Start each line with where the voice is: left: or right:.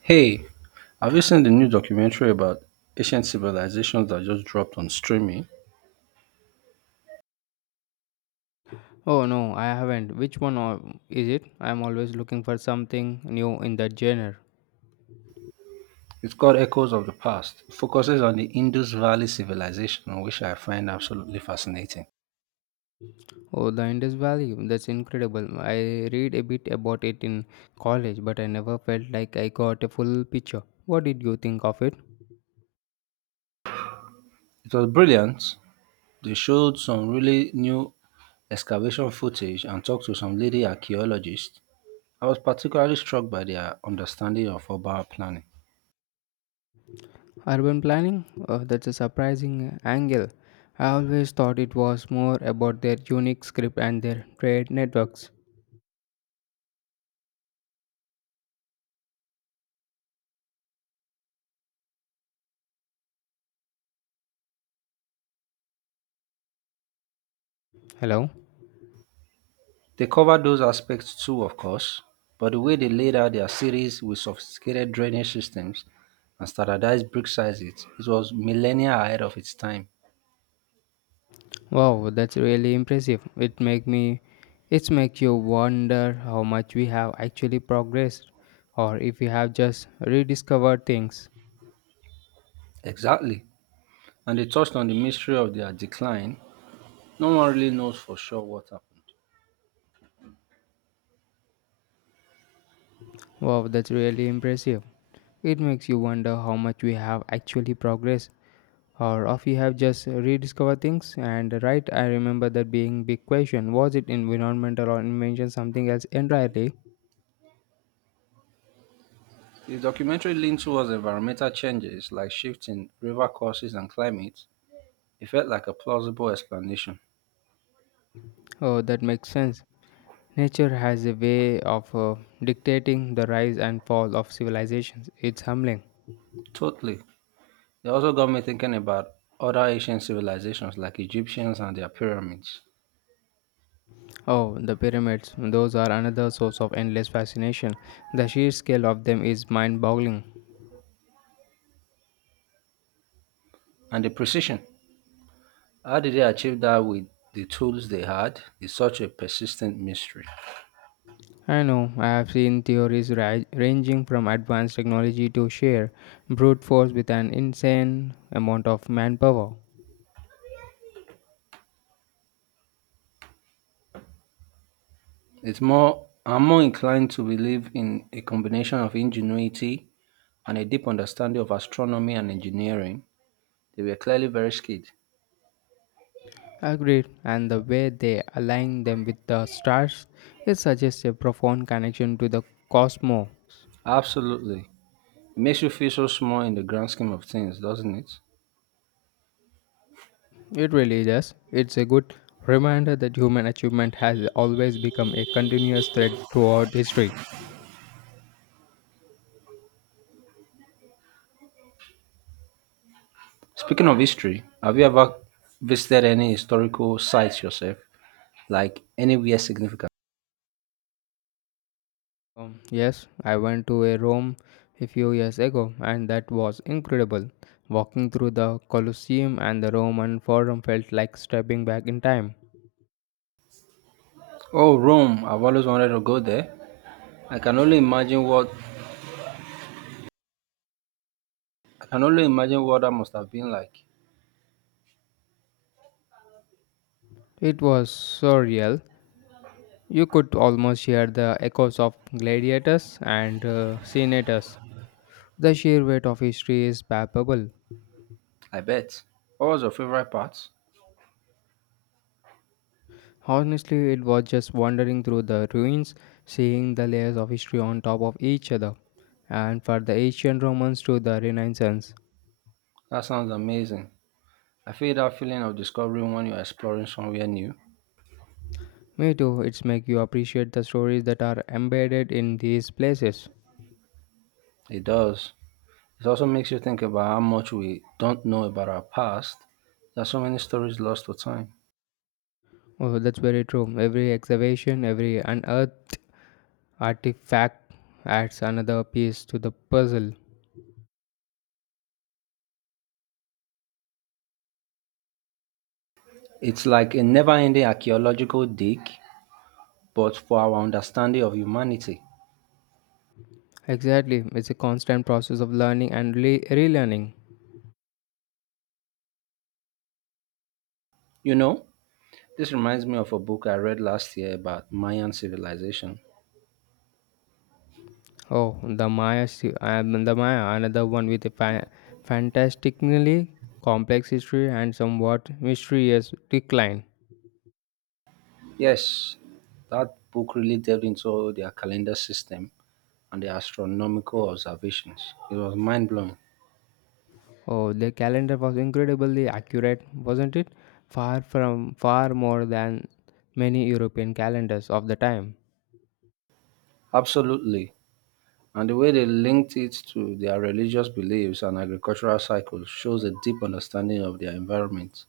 right: Hey, have you seen the new documentary about ancient civilizations that just dropped on streaming?
left: Oh no, I haven't. Is it? I'm always looking for something new in that genre.
right: It's called Echoes of the Past. It focuses on the Indus Valley civilization, which I find absolutely fascinating.
left: Oh, the Indus Valley. That's incredible. I read a bit about it in college, but I never felt like I got a full picture. What did you think of it?
right: It was brilliant. They showed some really new excavation footage and talked to some lady archaeologists. I was particularly struck by their understanding of urban planning.
left: Urban planning? Oh, that's a surprising angle. I always thought it was more about their unique script and their trade networks. Hello?
right: They covered those aspects too, of course, but the way they laid out their cities with sophisticated drainage systems and standardized brick sizes, it was millennia ahead of its time.
left: Wow, that's really impressive. It makes you wonder how much we have actually progressed or if we have just rediscovered things.
right: Exactly. And they touched on the mystery of their decline. No one really knows for sure what happened.
left: Wow, that's really impressive. It makes you wonder how much we have actually progressed or if we have just rediscovered things. And right, I remember that being big question, was it environmental or invention something else entirely?
right: The documentary leaned towards environmental changes like shifts in river courses and climate. It felt like a plausible explanation.
left: Oh, that makes sense. Nature has a way of dictating the rise and fall of civilizations. It's humbling.
right: Totally. It also got me thinking about other ancient civilizations like Egyptians and their pyramids.
left: Oh, the pyramids. Those are another source of endless fascination. The sheer scale of them is mind boggling.
right: And the precision. How did they achieve that with the tools they had is such a persistent mystery.
left: I know, I have seen theories ranging from advanced technology to sheer brute force with an insane amount of manpower.
right: It's more I'm more inclined to believe in a combination of ingenuity and a deep understanding of astronomy and engineering. They were clearly very skilled.
left: Agreed, and the way they align them with the stars, it suggests a profound connection to the cosmos.
right: Absolutely. It makes you feel so small in the grand scheme of things, doesn't it?
left: It really does. It's a good reminder that human achievement has always become a continuous thread throughout history.
right: Speaking of history, have you ever visited any historical sites yourself? Like anywhere significant?
left: Yes, I went to a Rome a few years ago and that was incredible. Walking through the Colosseum and the Roman Forum felt like stepping back in time.
right: Oh, Rome. I've always wanted to go there. I can only imagine what I can only imagine what that must have been like.
left: It was surreal. You could almost hear the echoes of gladiators and senators. The sheer weight of history is palpable.
right: I bet. What was your favorite part?
left: Honestly, it was just wandering through the ruins, seeing the layers of history on top of each other, and for the ancient Romans to the Renaissance.
right: That sounds amazing. I feel that feeling of discovering when you're exploring somewhere new.
left: Me too. It's make you appreciate the stories that are embedded in these places.
right: It does. It also makes you think about how much we don't know about our past. There are so many stories lost to time.
left: Oh, that's very true. Every excavation, every unearthed artifact adds another piece to the puzzle.
right: It's like a never ending archaeological dig, but for our understanding of humanity.
left: Exactly. It's a constant process of learning and relearning.
right: You know, this reminds me of a book I read last year about Mayan civilization.
left: Oh, the Maya, the Maya, another one with a fantastically complex history and somewhat mysterious decline.
right: Yes, that book really delved into their calendar system and the astronomical observations. It was mind blowing.
left: Oh, the calendar was incredibly accurate, wasn't it? Far more than many European calendars of the time.
right: Absolutely. And the way they linked it to their religious beliefs and agricultural cycles shows a deep understanding of their environment.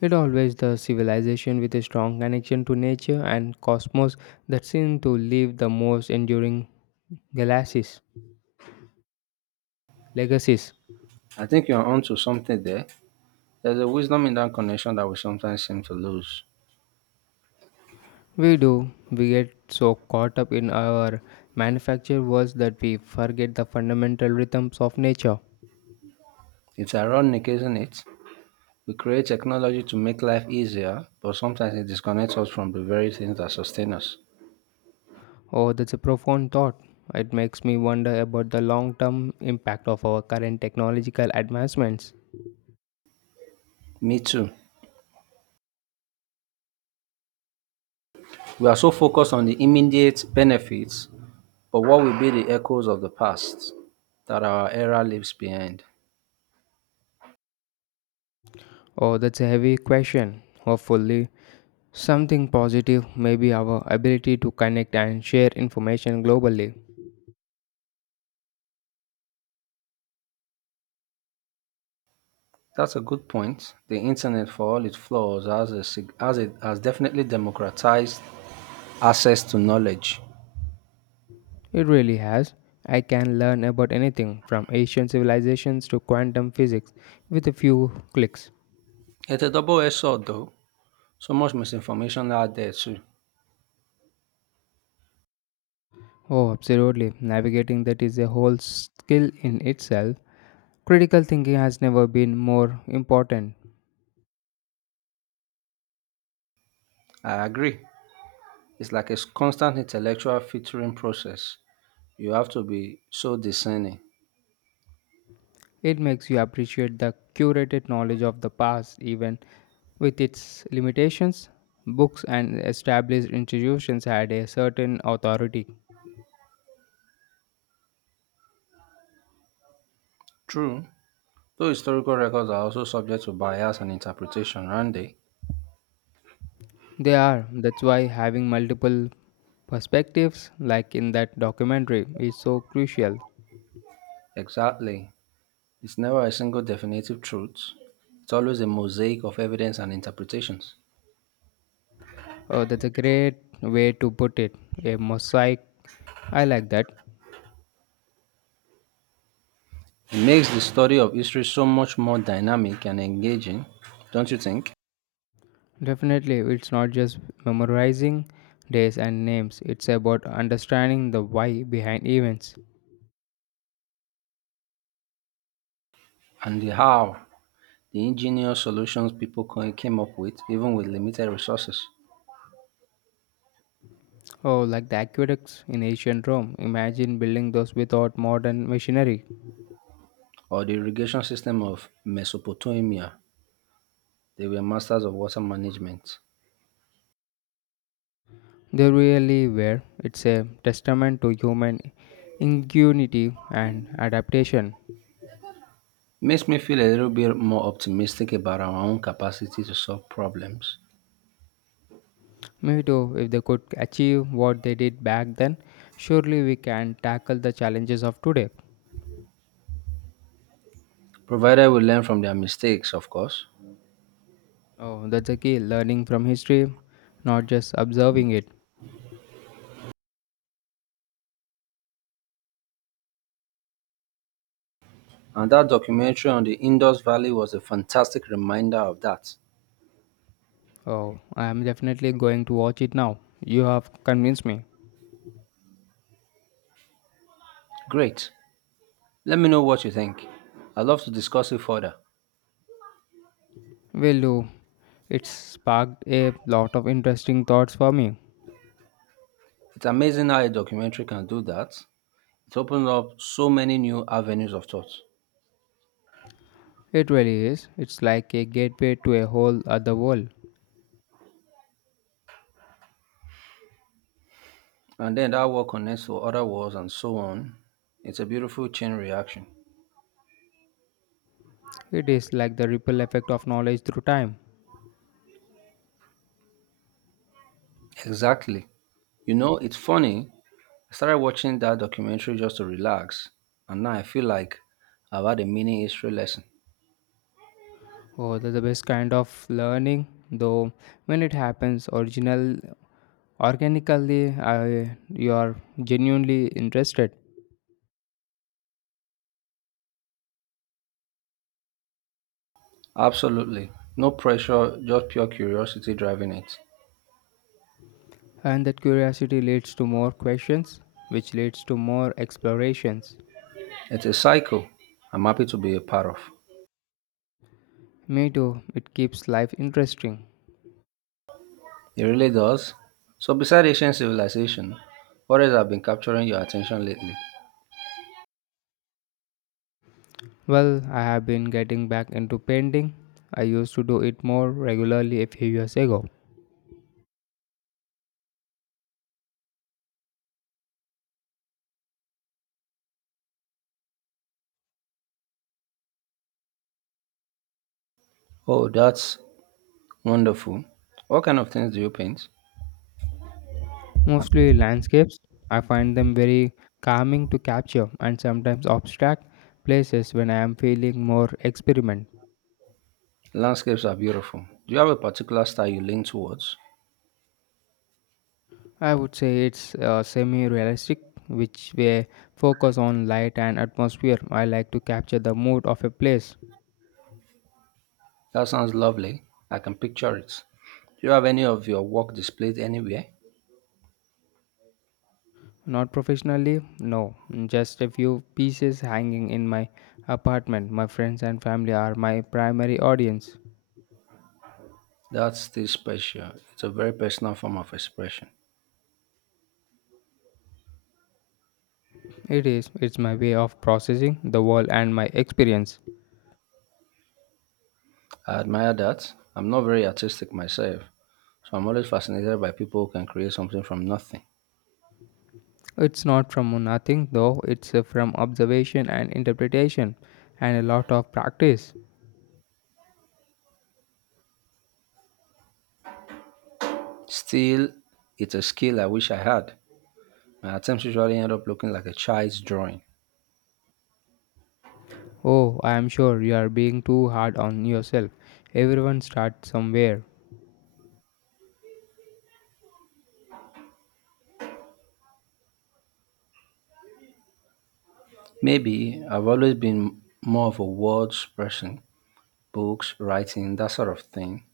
left: It always the civilization with a strong connection to nature and cosmos that seem to leave the most enduring galaxies, legacies.
right: I think you're onto something there. There's a wisdom in that connection that we sometimes seem to lose.
left: We do. We get so caught up in our manufactured worlds that we forget the fundamental rhythms of nature.
right: It's ironic, isn't it? We create technology to make life easier, but sometimes it disconnects us from the very things that sustain us.
left: Oh, that's a profound thought. It makes me wonder about the long term impact of our current technological advancements.
right: Me too. We are so focused on the immediate benefits, but what will be the echoes of the past that our era leaves behind?
left: Oh, that's a heavy question. Hopefully, something positive maybe our ability to connect and share information globally.
right: That's a good point. The internet, for all its flaws, has, a, sig- has, it, has definitely democratized access to knowledge.
left: It really has. I can learn about anything from ancient civilizations to quantum physics with a few clicks.
right: It's a double edged sword, though. So much misinformation out there, too.
left: Oh, absolutely. Navigating that is a whole skill in itself. Critical thinking has never been more important.
right: I agree. It's like a constant intellectual filtering process. You have to be so discerning.
left: It makes you appreciate the curated knowledge of the past, even with its limitations. Books and established institutions had a certain authority.
right: True, though historical records are also subject to bias and interpretation, aren't they?
left: They are. That's why having multiple perspectives, like in that documentary, is so crucial.
right: Exactly. It's never a single definitive truth, it's always a mosaic of evidence and interpretations.
left: Oh, that's a great way to put it. A mosaic. I like that.
right: It makes the study of history so much more dynamic and engaging, don't you think?
left: Definitely, it's not just memorizing days and names, it's about understanding the why behind events.
right: And the how, the ingenious solutions came up with, even with limited resources,
left: Oh, like the aqueducts in ancient Rome. Imagine building those without modern machinery.
right: or the irrigation system of Mesopotamia, they were masters of water management.
left: They really were. It's a testament to human ingenuity and adaptation.
right: Makes me feel a little bit more optimistic about our own capacity to solve problems,
left: Maybe too, if they could achieve what they did back then, surely we can tackle the challenges of today.
right: provided we learn from their mistakes, of course.
left: Oh, that's the key. Learning from history, not just observing it.
right: And that documentary on the Indus Valley was a fantastic reminder of that.
left: Oh, I am definitely going to watch it now. You have convinced me.
right: Great. Let me know what you think. I'd love to discuss it further.
left: Will do. It's sparked a lot of interesting thoughts for me.
right: It's amazing how a documentary can do that. It opens up so many new avenues of thought.
left: It really is. It's like a gateway to a whole other world.
right: And then that work connects to other worlds and so on. It's a beautiful chain reaction.
left: It is like the ripple effect of knowledge through time.
right: Exactly. You know, it's funny. I started watching that documentary just to relax, and now I feel like I've had a mini history lesson.
left: Oh, that's the best kind of learning, though when it happens original organically I, you are genuinely interested.
right: Absolutely. No pressure, just pure curiosity driving it.
left: And that curiosity leads to more questions which leads to more explorations.
right: It's a cycle I'm happy to be a part of.
left: Me too, it keeps life interesting.
right: It really does. So, beside ancient civilization, what else have been capturing your attention lately?
left: Well, I have been getting back into painting. I used to do it more regularly a few years ago,
right: Oh, that's wonderful. What kind of things do you paint?
left: mostly landscapes. I find them very calming to capture and sometimes abstract places when I am feeling more experiment.
right: Landscapes are beautiful. Do you have a particular style you lean towards?
left: I would say it's semi realistic, which way focus on light and atmosphere. I like to capture the mood of a place.
right: That sounds lovely. I can picture it. Do you have any of your work displayed anywhere?
left: Not professionally, no, just a few pieces hanging in my apartment. My friends and family are my primary audience.
right: That's still special. It's a very personal form of expression.
left: It is. It's my way of processing the world and my experience.
right: I admire that. I'm not very artistic myself, so I'm always fascinated by people who can create something from nothing.
left: It's not from nothing though, it's from observation and interpretation and a lot of practice.
right: Still, it's a skill I wish I had. My attempts usually end up looking like a child's drawing.
left: Oh, I am sure you are being too hard on yourself. Everyone starts somewhere.
right: Maybe I've always been more of a words person, books, writing, that sort of thing.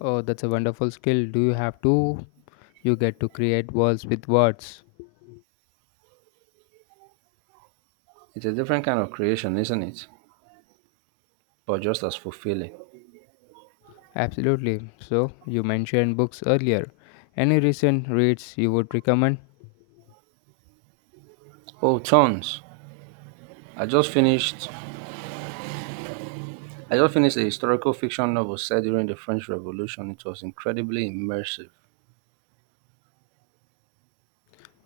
left: Oh, that's a wonderful skill. Do you have to? You get to create worlds with words.
right: It's a different kind of creation, isn't it? But just as fulfilling.
left: Absolutely. So, you mentioned books earlier. Any recent reads you would recommend?
right: Oh, tons. I just finished I just finished a historical fiction novel set during the French Revolution. It was incredibly immersive.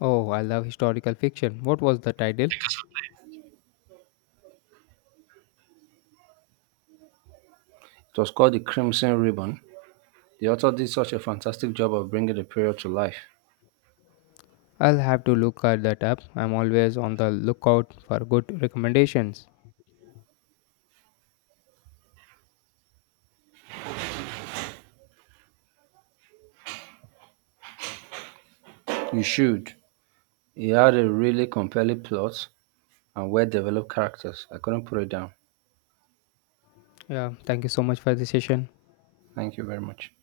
left: Oh, I love historical fiction. What was the title?
right: It was called The Crimson Ribbon. The author did such a fantastic job of bringing the period to life.
left: I'll have to look at that app. I'm always on the lookout for good recommendations.
right: You should. He had a really compelling plot and well developed characters. I couldn't put it down.
left: Yeah, thank you so much for the session.
right: Thank you very much.